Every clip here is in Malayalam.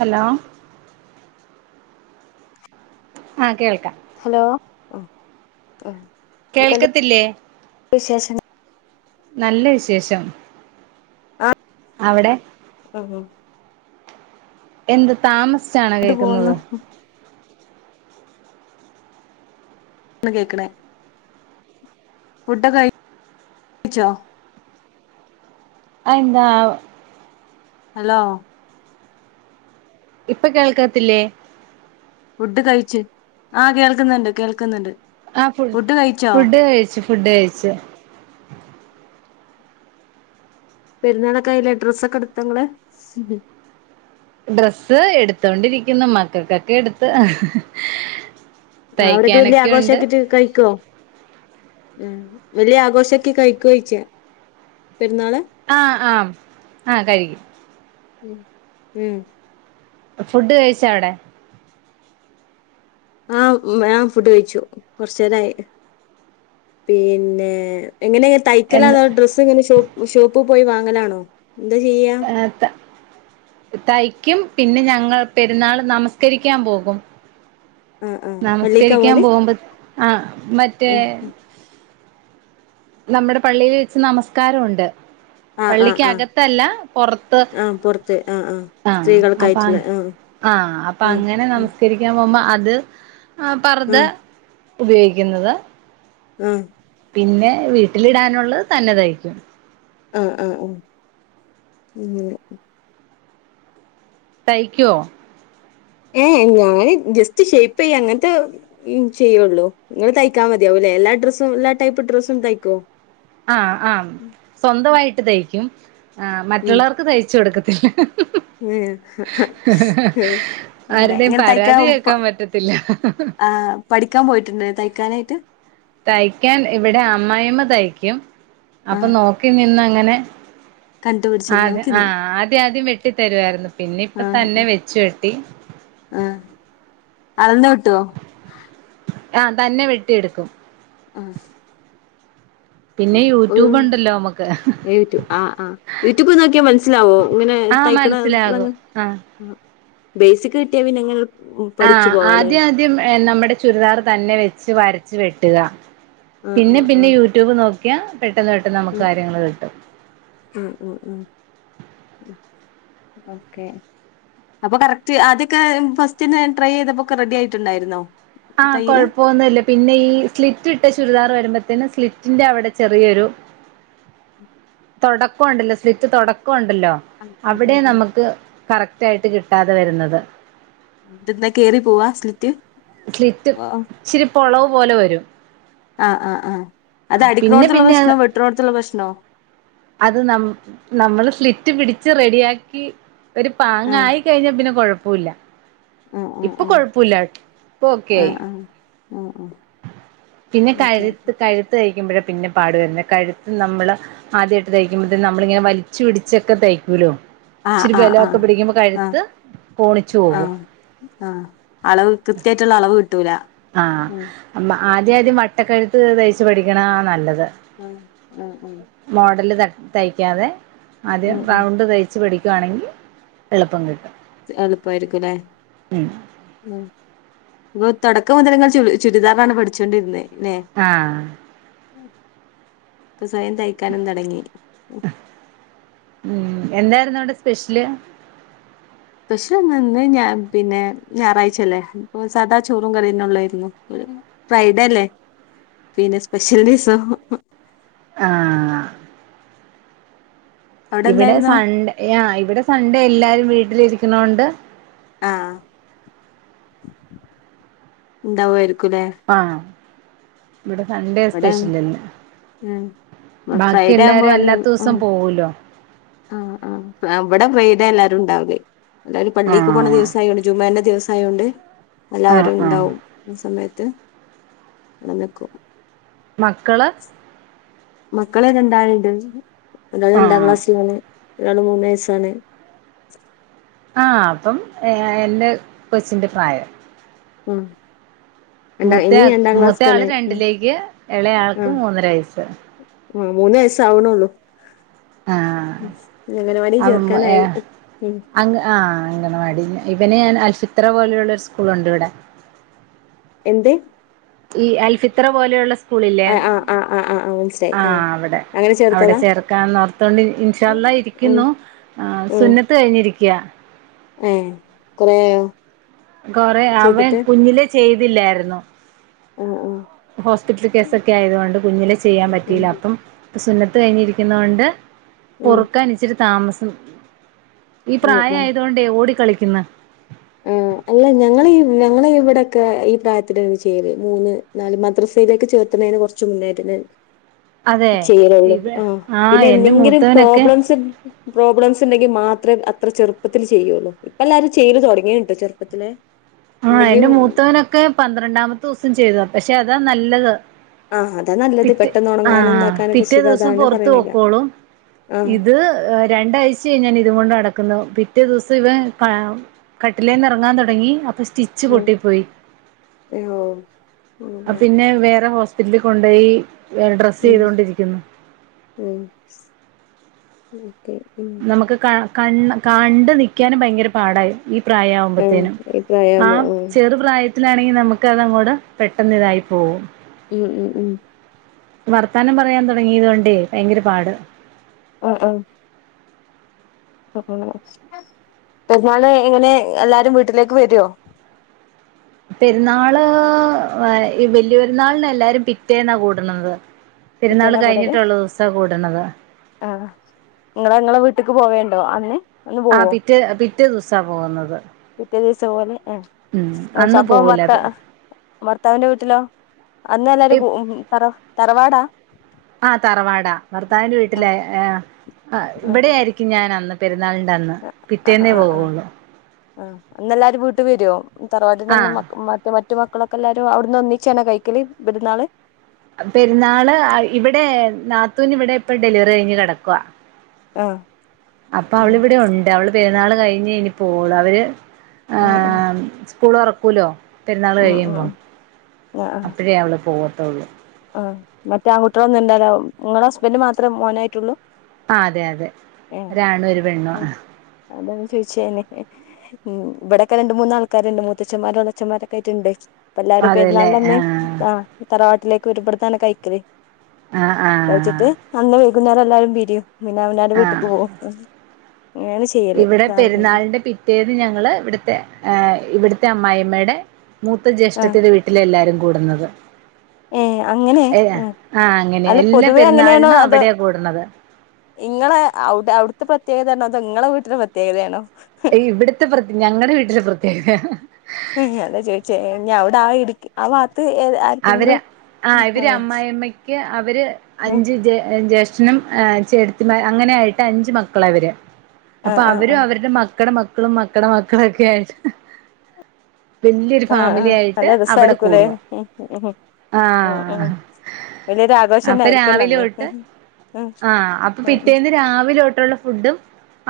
ഹലോ ആ കേൾക്കാം ഹലോ എന്തൊക്കെണ്ട് കേൾക്കത്തില്ലേ വിശേഷം നല്ല വിശേഷം ആഹ് അവടെ ആഹ് എന്ത് താമസിച്ചാണ് ട്ട് കേക്ക്ന്നത് പോകുന്നു ഒന്ന് കേക്ക്ണ് ഫുഡൊക്കഴി ച്ചോ അൻന്ത ഹലോ ഇപ്പ കേൾക്കത്തില്ലേ ഫുഡ് കഴിച്ച് ആഹ് കേൾക്ക്ന്ന്ണ്ട് കേൾക്ക്ന്ന്ണ്ട് ആഹ് ഫുഡ് ഫുഡ് കഴിച്ച് ഫുഡ് കഴിച്ച് പെരുന്നാളൊക്കെ അയ്ലെ ഡ്രസ്സൊക്കെ എടുത്തങ്ങള് ഡ്രസ്സ് എടുത്തോണ്ടിരിക്കുന്നു മക്കക്കൊക്കെ എടുത്ത് ആഹ അവിടൊക്കെ വല്യ തയ്ക്കാനൊക്കെ ആഘോഷ ഉണ്ട് ആക്കിട്ട് കഴിക്കോ ഉം വലിയ ആഘോഷൊക്കെ കഴിക്കെഴിച്ച് പെരുന്നാള് ആഹ് ആഹ് ആഹ് കഴിക്കും ഉ ഉം ഫുഡ് കഴിച്ച അവടെ ആഹ് ഞാൻ ഫുഡ് കഴിച്ചു കൊറച്ചേരായി പിന്നെ എങ്ങനെ എന്ത് തയ്ക്കലതൊ ഡ്രസ്സ് ഇങ്ങനെഷോ ഷോപ്പ് പോയി വാങ്ങലാണോ എന്താ ചെയ്യ ആ തയ്ക്കും പിന്നെ ഞങ്ങൾ പെരുന്നാൾ നമസ്കരിക്കാൻ പോകും ആഹ് ആഹ് പള്ളിക്കാ നമസ്കരിക്കാൻ പോവല് പോകുമ്പോ ആ മറ്റേ ഉം ഉം നമ്മടെ പള്ളിയിൽ വെച്ച് നമസ്കാരുണ്ട് ആ ആ പള്ളിക്ക് ആ അകത്തല്ല പൊർത്ത് ആ പുറത്ത് ആ ആ ആഹ അപ്പ സ്ത്രീകൾക്കായിട്ടുള്ള ആ ആഹ അപ്പൊ ആ അങ്ങനെ ഉം, നമു സ്ക്കരിക്കാൻ പോകുമ്പോ അത് അഹ ആ പർത ഉപയോഗിക്കുന്നത് ഉം പിന്നെ വീട്ടിലി ഇടാനുള്ളത് തന്നെതയ്യ്ക്കും ആഹ് ആഹ് ആഹ് ഉം തയ്ക്കോ ഏഹ് ഞാന് ജസ്റ്റ് ഷേപ്പ് ചെയ്യ അങ്ങൻത്തെ ഉം ചെയ്യുള്ളൂ ങ്ങൾ തയ്ക്കാ മതിയാവൂല്ലേ എല്ലാ ഡ്രസ്സും എല്ലാ ടൈപ്പ് ഡ്രസ്സും തയ്ക്കോ ആഹ് ആഹ് സ്വന്തമായിട്ട് തയ്ക്കും ആഹ്മറ്റുള്ളവർക്ക് തയ്ച്ചു കൊടുക്കത്തില്ല ഉം ഹ ഹ ഉം അങ്ങനെ ആരുടെയും ഇങ്ങനെ തയ്ക്കാൻ പരാതി കേക്കാൻ പറ്റത്തില്ല ആ പഠിക്കാൻ പോയിട്ടുണ്ട് തയ്ക്കാനായിട്ട് തയ്ക്കാൻ ഇവിടെ അമ്മായിമ്മ തയ്ക്കും ആ അപ്പൊ നോക്കി നിന്ന അങ്ങനെ കണ്ടുപിടിച്ചിരുന്നു ആതെ നോക്കിന്ന് ആഹ് ആദ്യം ആദ്യം വെട്ടി തരുവായിരുന്നു പിന്നെ ഇപ്പ തന്നെ വെച്ചു വെട്ടി ആഹ് അളന്ന് വെട്ടോ ആഹ് തന്നെ വെട്ടിയെടുക്കും ആഹ് പിന്നെ പ്പും യൂട്യൂബ് ഉണ്ടല്ലോ നമുക്ക് യൂട് ആഹ് ആഹ് യൂട്യൂബ് നോക്കിയാ മനസ്സിലാവോ ഇങ്ങനെ ആഹ് തയ്ക്കണ മനസ്സിലാകും ആഹ് ബേസിക് കിട്ടിയ പിങ്ങ [unintelligible] ആഹ് ആദ്യം ആദ്യം എ നമ്മുടെ ചുരിദാർ തന്നെ വെച്ച് വരച്ച് വെട്ടുക ആഹ് പിന്നെ ആഹ് പിന്നെ ആഹ് യൂട്യൂബ് നോക്കിയാ പെട്ടെന്ന് പെട്ടെന്ന് നമുക്ക് കാര്യങ്ങള് കിട്ടും ഉം ഉം ഉം ഉം ഉം ഓക്കെ അപ്പൊ കറക്റ്റ് ആദ്യൊക്കെ ഫസ്റ്റ്ന്നെ ട്രൈ ചെയ്തപ്പോക്കെ റെഡി ആയിട്ടുണ്ടായിരുന്നോ ആഹ് തയ്യല് കൊഴപ്പൊന്നുല്ല പിന്നെ ഈ സ്ലിറ്റിട്ട ചുരിദാർ വരുമ്പത്തേന് സ്ലിറ്റിന്റെ അവിടെ ചെറിയൊരു തൊടക്കൊണ്ടല്ലോ സ്ലിറ്റ് തൊടക്കൊണ്ടല്ലോ? ആഹ് ഉം ഉം അവിടെ ഉം ഉം നമുക്ക് കറക്റ്റായിട്ട് കിട്ടാതെ വരുന്നത്. തെന്ത കേറി പോവാ സ്ലിറ്റ്? സ്ലിറ്റ് ആഹ് ഇച്ചിരിപ്പൊളവ് പോലെ വരും. ആഹ് ആഹ് ആഹ് അത് പിന്നെ അടിക്കുണോട്ത്തുള്ള പിന്നെ പ്രശ്നോ വെട്ട്ന്നോട്ത്തുള്ള പ്രശ്നോ? അത് നം നമ്മള് സ്ലിറ്റ് പിടിച്ച് റെഡിയാക്കി ഒരു ആഹ് പാങ്ങായി ച്ചഴിഞ്ഞാൽ പിന്നെ കൊഴപ്പ ല്ല. ആഹ് ഇപ്പൊ ആഹ് കൊഴപ്പ ല്ല ഇപ്പ ഓക്കെയി. ആഹ് ആഹ് ആഹ് ആഹ് പിന്നെ ഓക്കെ കഴുത്ത് കഴുത്ത് കഴിക്കുമ്പഴാ പിന്നെ പാടു വരുന്നെ. കഴുത്ത് നമ്മള് ആദ്യായിട്ട് തയ്ക്കുമ്പത്തിന് നമ്മളിങ്ങനെ വലിച്ചു പിടിച്ചൊക്കെ തയ്ക്കൂലോ. ആഹ് ഇച്ചിരി ആഹ് ആഹ് ബലൊക്കെ പിടിക്കുമ്പോ ആഹ് കഴുത്ത് കോണിച്ചു പോകും. ആഹ് ആഹ് അളവ് കൃത്യായിട്ടുള്ള അളവ് കിട്ടൂല. ആഹ്, ഉം മ്മ, ആദ്യ, ആദ്യം, വട്ടക്കഴുത്ത് തയ്ച്ച് പഠിക്കണാ നല്ലത്. [unintelligible] മോഡല് ത തയ്ക്കാതെ ഉം ആദ്യം ഉം റൗണ്ട് തയ് ച്ച് പടിക്കുവാണെങ്കി എളുപ്പം കിട്ടും. എളുപ്പായിരിക്കു ല്ലേ? ഉം ഉം, ഇങ്ങ തൊടക്കം മുതൽ നിങ്ങൾ ചു ചുരിദാറാണ് പഠിച്ചോണ്ടിരുന്നെ ല്ലെ? ആഹ് ഇപ്പ സ്വയം തയ്ക്കാനും തൊടങ്ങി. ഉം, എന്തായിരുന്നവിടെ സ്പെഷ്യല്? സ്പഷ്യലൊന്നു ന്നുല്ലാ. പിന്നെ, ഞായറാഴ്ച അല്ലേ. ഇപ്പോ സാദാ ചോറും കറീന്നൊള്ളായിരുന്നു. ഫ്രൈഡല്ലേ.? പിന്നെ, സ്പെഷ്യൽ ദീസോ? ആഹ് അവിടെ ഇവിടെ എന്തായിരുന്നു സൺഡേ. യാ, ഇവിടെ സൺഡേ എല്ലാരും വീട്ടിലിരിക്കുണോണ്ട്. ആഹ്, ഉണ്ടാവായിരിക്കു ല്ലേ? ആഹ്, ഇവിടെ സൺഡേ ഇവിടെ സ്പെഷ്യല്ല്ല ഉം ബാക്കി ഫ്രൈഡേ ആവുമ്പോ എല്ലാരും വല്ല അല്ലാത്ത ദിവസം ഉം പോവൂലോ.? ആഹ്, ആഹ്, അവിടെ ഫ്രൈഡേ എല്ലാരുണ്ടാവല്. എല്ലാരും പള്ളിക്ക് പോണ ആഹ് ദിവസായൊണ്ട് ജുമഅന്റെ ദിവസായോണ്ട്. ആഹ് ആഹ് എല്ലാവരുണ്ടാവും ഇസമയത്ത് ഞന്ന്ക്കും. മക്കള് മക്കള് രണ്ടണ്ട് ഒരാള് രണ്ടാ ആഹ് ക്ലാസ്സിലാണ് ഒരാള് മൂനയസ്സാണ്. ആഹ്‌, അപ്പം എ ഏൻ്റ കൊച്ചിന്റെ പ്രായം. ഉം രണ്ടാ ഇനി മൂത്തയാക്ക് രണ്ടാം ക്ലാസ്ക്കാണ് മൂത്തയാള് ഉം രണ്ടിലേക്ക് എളേയാൾക്ക് മൂന്നര വയസ്. ഉം, മൂന്ന് വയസ്സ് ആവണൊള്ളൂ. ആഹ് അങ്കനവാടീ ചേർക്കാനായി ഉഹ് അങ്ങ്, ആഹ്, അങ്കണവാടി ഇവന് ഞാൻ അൽഫിത്ര പോലെയുള്ള ഒരു സ്കൂളുണ്ടിവിടെ. എന്ത്? ഈ, അൽഫിത്ര പോലെയുള്ള സ്കൂളില്ലേ? ആഹ് ആഹ് ആഹ് ആഹ്, ആഹ്, മനസ്സിലായി ആഹ് അ അവിടെ ചേർക്കാന്നോത്തോണ്ട് ഇൻ ഇൻഷാള്ള ഉം ഇരിക്കുന്നു. ആഹ്, ഉം സുന്നത്ത് കഴിഞ്ഞിരിക്ക്യാ. ഏഹ്, കൊറേ ആയോ? കൊറെ അവൻ കുഞ്ഞിലേ ചെയ്തില്ലായിരുന്നു. ഓഹ്, ഓഹ് ഹോസ്പിറ്റൽ കേസൊക്കെ ആയതോണ്ട് കുഞ്ഞിലെ ചെയ്യാൻ ഉം പറ്റിയില്ല അപ്പം. സുന്നത്ത് കഴിഞ്ഞി ഇരിക്കുന്ന കൊണ്ട്, ഉം പൊറുക്കൻ ഇച്ചിരി താമസം. ഈ ഉം പ്രായം ആയത് കൊണ്ട് ഓടി കളിക്കുന്. ഉം അല്ല ഞങ്ങള ഞങ്ങളെ ഇവിടെയൊക്കെ ഈ പ്രായത്തിനാണ് ചെയ്യല് മൂന്ന് നാല് മദ്രസയിലേക്ക് ചേർത്തണതിനന് കൊറച്ച് കൊറച്ച് മുന്നായിട്ട് ന്നെ അതെ ചെയ്യലൊള്ളൂ ഇവ ആഹ് പിന്നെ എന്റെ എന്തെങ്കിലും മൂത്തവനൊക്കെ പ്രോബ്ലംസ് ഉ പ്രോബ്ലംസ് ഉണ്ടെങ്കിൽ മാത്ര അത്ര ചെറുപ്പത്തില് ചെയ്യൊള്ളൂ ഇപ്പം എല്ലാരും ചെയ്ത് തൊട ങ്ങിൻട്ടൊ ചെറുപ്പത്തിലെ ആഹ് എന്റെ മൂത്തവനൊക്കെ പന്ത്രണ്ടാമത്തെ ദിവസം ചെയ്താ പക്ഷെ അതാ നല്ലത് ആഹ് അതാ നല്ലത് പിറ്റ പെട്ടെന്ന് ഉണങ്ങാനും ആഹാ ഇതാക്കാനൊക്കെ പിറ്റേ സുഖം ദിവസം അതാണ് പൊറത്ത് പറയണേക്കാ പോയിക്കോളൂം ആഹ് ഇത് രണ്ടാഴ്ചയ ഞാൻ ഇത് കൊണ്ട് നടക്കുന്നു പിറ്റേ ദിവസം ഇവൻ കാ കട്ടിലേന്ന് എറങ്ങാൻ തൊടങ്ങി അപ്പൊ സ്റ്റി ച്ച് ഉം പൊട്ടി പോയി ഓഹ് പിന്നെ വേറെ ഹോസ്പിറ്റലിൽ കൊണ്ട് പോയി ഡ്രസ്സ് ഉം ചെയ്തൊണ്ടിരിക്കുന്നു ഉം ഓക്കെ നമുക്ക് ക കണ്ട് നിൽക്കാനും ഭയങ്കര പാടാ അത് ഈ പ്രായ ആഹ് ആവുമ്പോത്തേനും ഈ പ്രായാവുമ്പോ ആഹ് ചെറുപ്രായത്തി ത്തിലാണെങ്കിൽ നമുക്ക് അതങ്ങോട് പെട്ടെന്ന് ഇതായി പോകും ഉം ഉം ഉം വർത്താനം പറയാൻ തൊടങ്ങിയതൊണ്ട് ഭയങ്കര പാടാ ആഹ് ആഹ് പെരുന്നാളിന് യെങ്ങനെ എല്ലാരും വീട്ടിലേക്ക് വരോ പെരുന്നാള് ബലിയൊരുന്നാളിന് എല്ലാരും പിറ്റേന്നാ കൂടണത് പെരുന്നാൾ പിറ്റേന്നാ കൂടല് കഴിഞ്ഞിട്ടുള്ളൂ ദിവസ കൂടണത് ആഹ് നിങ്ങ ങ്ങളെ വീട്ടേക്ക് പോവണ്ടോ അന്ന് അന്ന് ആഹ് പോവോ പിറ്റേ പിറ്റേ ദിവസാ പോകുന്നത് പിറ്റേ പിറ്റേ ദിവസപോവൽ ഹേ ഉം അന്ന് അപ്പൊ പോവൂല ഭർത്താ ഭർത്താവിന്റെ വീട്ടിലോ അന്ന് എല്ലും തറ തറവാടാ ആഹ് തറവാട ഭർത്താവിന്റെ വീട്ടില ആഹ് ഇവിടെ ആഹ് ആായി രിക്കും ഞാൻ അന്ന് പെരുന്നാളി്റെ അന്ന് ആഹ് പിറ്റേന്നേ ആഹ് ആഹ് പോകുള്ളൂ ആഹ് അന്ന് എല്ലാരും വീട്ട് വരൊ തറവാടിന്ന് ആഹ് മറ്റേ മറ്റ മറ്റ മക്കളൊക്കെ എല്ലാരും അവിടുന്ന് ഒന്നിച്ചന കഴിക്കല് പെരുന്നാൾ പെരുന്നാള് ഇവിടെ നാത്തൂന് ഇവിടെ ഇപ്പൊ ഡെലിവറി കഴിഞ്ഞ് കിടക്കുവ ആഹ് അപ്പൊ ഉം അവളിവിടെ ഉണ്ട് അവള് പെരുന്നാൾ കഴിഞ്ഞ് ഇനി പോവൊള്ളു അവൾ ഉം ഉം സ്കൂൾ തൊറക്കല്ലോ പെരുന്നാൾ ഉം ഉം കഴിയുമ്പോം ഉം ആഹ് ആഹ് അപ്പോഴേ അവള് പോവത്തുള്ളൂ ആഹ് മറ്റേ ആൺകുട്ടികളൊന്നും ഇല്ല നിങ്ങളുടെ ഹസ്ബൻഡ് മാത്ര മോനായിട്ടൊള്ളു ആഹ് അതെ അതെ ഒരാണു ഒരു പെണ്ണു അതന്ന് ചോദിച്ചെയി ഉം ഇവിടെക്കെ രണ്ട് മൂന്നാൾക്കാരുണ്ട് മൂത്തച്ചമാരോളച്ചന്മാരൊക്കെയിട്ടുണ്ട് ഇപ്പ എല്ലാരും പെരുന്നാള് അതെല്ലേ ൻ്റെ ആഹ് അന്ന് തറവാട്ടിലേക്ക് വരും ഇബട്ന്നാണ് കഴിക്കല് ആഹ് കഴിച്ചിട്ട് ആഹ് അന്ന് വൈകുന്നേരം എല്ലാരും പിരിയും പിന്നെ അവനാ ആഹ് ൻ്റെവീട്ടക്ക് പോകും ഇവിടെ പെരുന്നാളിന്റെ പിറ്റ റ്റേന്ന് ഞങ്ങള് ഇവിടുത്തെ ഇവിടുത്തെ അമ്മായിമ്മയുടെ മൂത്ത ആഹ് ജ്യേഷ്ഠത്തി വിട്ട ട്ടില എല്ലാരും കൂടുന്നത് ഏഹ് അങ്ങനെ ഏ ആഹ് അങ്ങനെയാ അല്ല എല്ലാ പൊതുവെ അങ്ങനെയാണോ പെരുന്നാളിനും അതോ അവിടെയാാ കൂടണത് ഇങ്ങളെ അവ്ടെ അവ്ട്ത്തെ പ്രത്യേകതയാണോ അതോ ഇങ്ങളെ വീട്ട്ലെ പ്രത്യേകതയാണോ ഇവിട്ത്തെ പ്ര ഞങ്ങടെ വീട്ടിലെ പ്രത്യേകതെ അതാ ചോയിച്ചേ ഇഞ്ഞ് അവടെ ആ ഇട് ആ വാ ത്ത് ഏത് അ അവര് ആഹ് ഇവര് അമ്മായിമ്മയ്ക്ക് അവര് ആഹ് അഞ്ച് ജേ ജേഷ് ട്ടനും ചേട്ടത്തിന്മാരും അങ്ങനായിട്ട് അഞ്ച് മക്കള ഇവര് അപ്പൊ ആഹ് അവരും ആഹ് അവര്ടെ മക്കടെ മക്കളും മക്കടെ മക്കളോക്കായിട്ട് വല്ല്യോരു ഫാമിലി ആയിട്ട് അവിടെ കൂടുവാ ഉ ഉ ആഹ് ആഘോഷം അപ്പ തന്നെ ആയിരിക്കുവല്ലോ രാവിലെ അന്ന് തൊട്ട് ഉം ആഹ് അപ്പൊ ഉം പിറ്റേന്ന് രാവിലൊട്ട്ള്ള ഫുഡും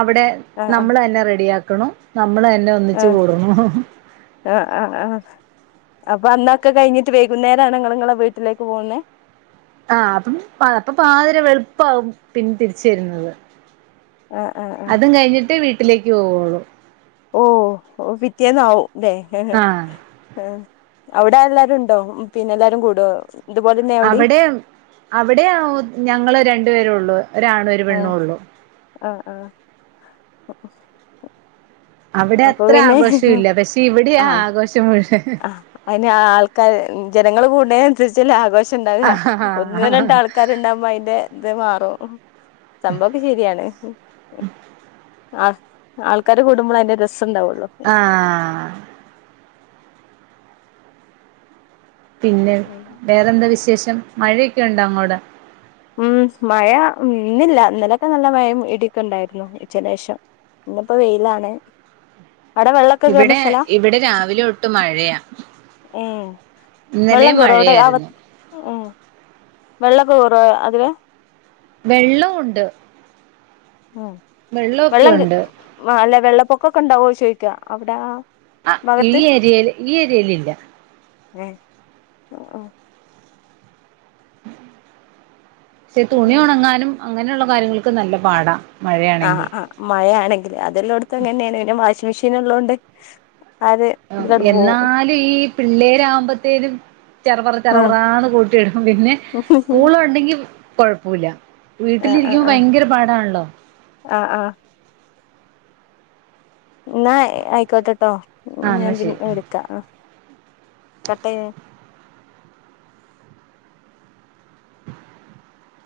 അവിടെ ആഹ് ആഹ് നമ്മളെന്നെ റെഡിയാക്കണം നമ്മളെന്നെ ഒന്നിച്ച് ആഹ് കൂടണം ആഹ് ആഹ് ആഹ് അപ്പൊ അന്നൊക്കെ കഴിഞ്ഞിട്ട് വൈകുന്നേരാണോ ഇങ്ങള് ഇങ്ങളെ വീട്ടിലേക്ക് പോകുന്നെ ആഹ് അപ്പം അപ്പൊ പാതിര വെള്പ്പാവും പിന്നെ തിരിച്ച് വര്ന്നത് ആഹ് ആഹ് ആഹ് അതും കഴിഞ്ഞിട്ട് വീട്ടിലേക്ക് പോവൊള്ളു ഓഹ് ഓ പിറ്റേന്നാവും ലേ ആഹ് അവിടെ എല്ലാരുണ്ടോ പിന്നെ എല്ലാരും കൂടോ ഇതുപോലെന്നെ അവിടിം അവിടെ അവിടെ ഞങ്ങള് രണ്ട് പേരോള്ളൂ ഒരാണ്‌ ഒര് ആഹ് പെണ്ണോള്ളൂ ആഹ് ആഹ് അവിടെ അപ്പൊ അത്ര പിന്നെ ആഘോഷവില്ല പക്ഷെ ഇവിട്യാ ആഘോഷം മുഴുവൻ അതെന്നെ ആൾക്കാര് ജനങ്ങള് കൂട്ണേന സരിച്ചല്ലേ ആഘോഷം ഇണ്ടാക ആഹ് ഒന്ന് രണ്ട് ആൾക്കാര്ണ്ടാവുമ്പോ അയിന്റെ ഇത് മാറും സംഭവൊക്കെ ശെരിയാണ് ആഹ് ആൾക്കാര് കൂടുമ്പളെ അയിന്റെ രസണ്ടാവൊള്ളു ആഹ് പിന്നെ വേറെന്താ വിശേഷം മഴയൊക്കെണ്ടോ അങ്ങോട് ഉം മഴ ഇന്നില്ല ഇന്നലൊക്കെ നല്ല മഴം ഇട്യോക്കെണ്ടായിരുന്നു ഉച്ചന്റേഷം ഇന്ന്പ്പം വെയിലാണ് അടെ വെള്ളോക്കെ കേറ്ണ ഇവിടെ സ്ഥലാ ഇവിടെ രാവിലെ തൊട്ട് മഴയാ ഏഹ് വെള്ളം ഇന്നലെയും കെറോ അവ്ടെ അക മഴയായിരുന്നു വെള്ളൊക്കെ കെറോ ആദ്യവെ വെള്ളം ഉണ്ട് ഉം വെള്ളമൊക്കെ വെള്ളം കേ ഉണ്ട് [unintelligible] അല്ലെ വെള്ളപ്പൊക്കൊക്കെ ഉണ്ടാവോ ചോയിക്ക അവ്ടാ ആഹ് ഈ ഏരിയൽ ഈ ഏരിയേലില്ല ഏഹ് ഓഹ് ആഹ് പക്ഷെ തുണി ഒണങ്ങാനും അങ്ങനെള്ള കാര്യങ്ങൾക്ക് നല്ല പാടാ ആഹ് മഴയാണെങ്കി ആഹ് മഴയാണെങ്കില് അതെല്ലോട്ത്തു അങ്ങനെന്യാണ് പിന്നെ വാഷിംങ്ങ് മെഷീന്ള്ളോണ്ട് ആഹ് എന്നാലും ഈ പിള്ളേരാവുമ്പത്തേനും ചെറ പറ ചെറ ആഹ് പറാന്ന് കൂട്ടിയിടും പിന്നെ സ്കൂള് ഉണ്ടെങ്കി കൊഴപ്പല്ല ആഹ് ആഹ് വീട്ടിലിരിക്കുമ്പോ ആഹ് ഭയങ്കര പാടാണല്ലോ ആഹ് ആഹ് ഇന്നാ ആയിക്കോട്ടെട്ടോ ആ ഞാൻ എന്നാ പിന്നെ ശരി വിളിക്കാം ആഹ് കട്ടായിന്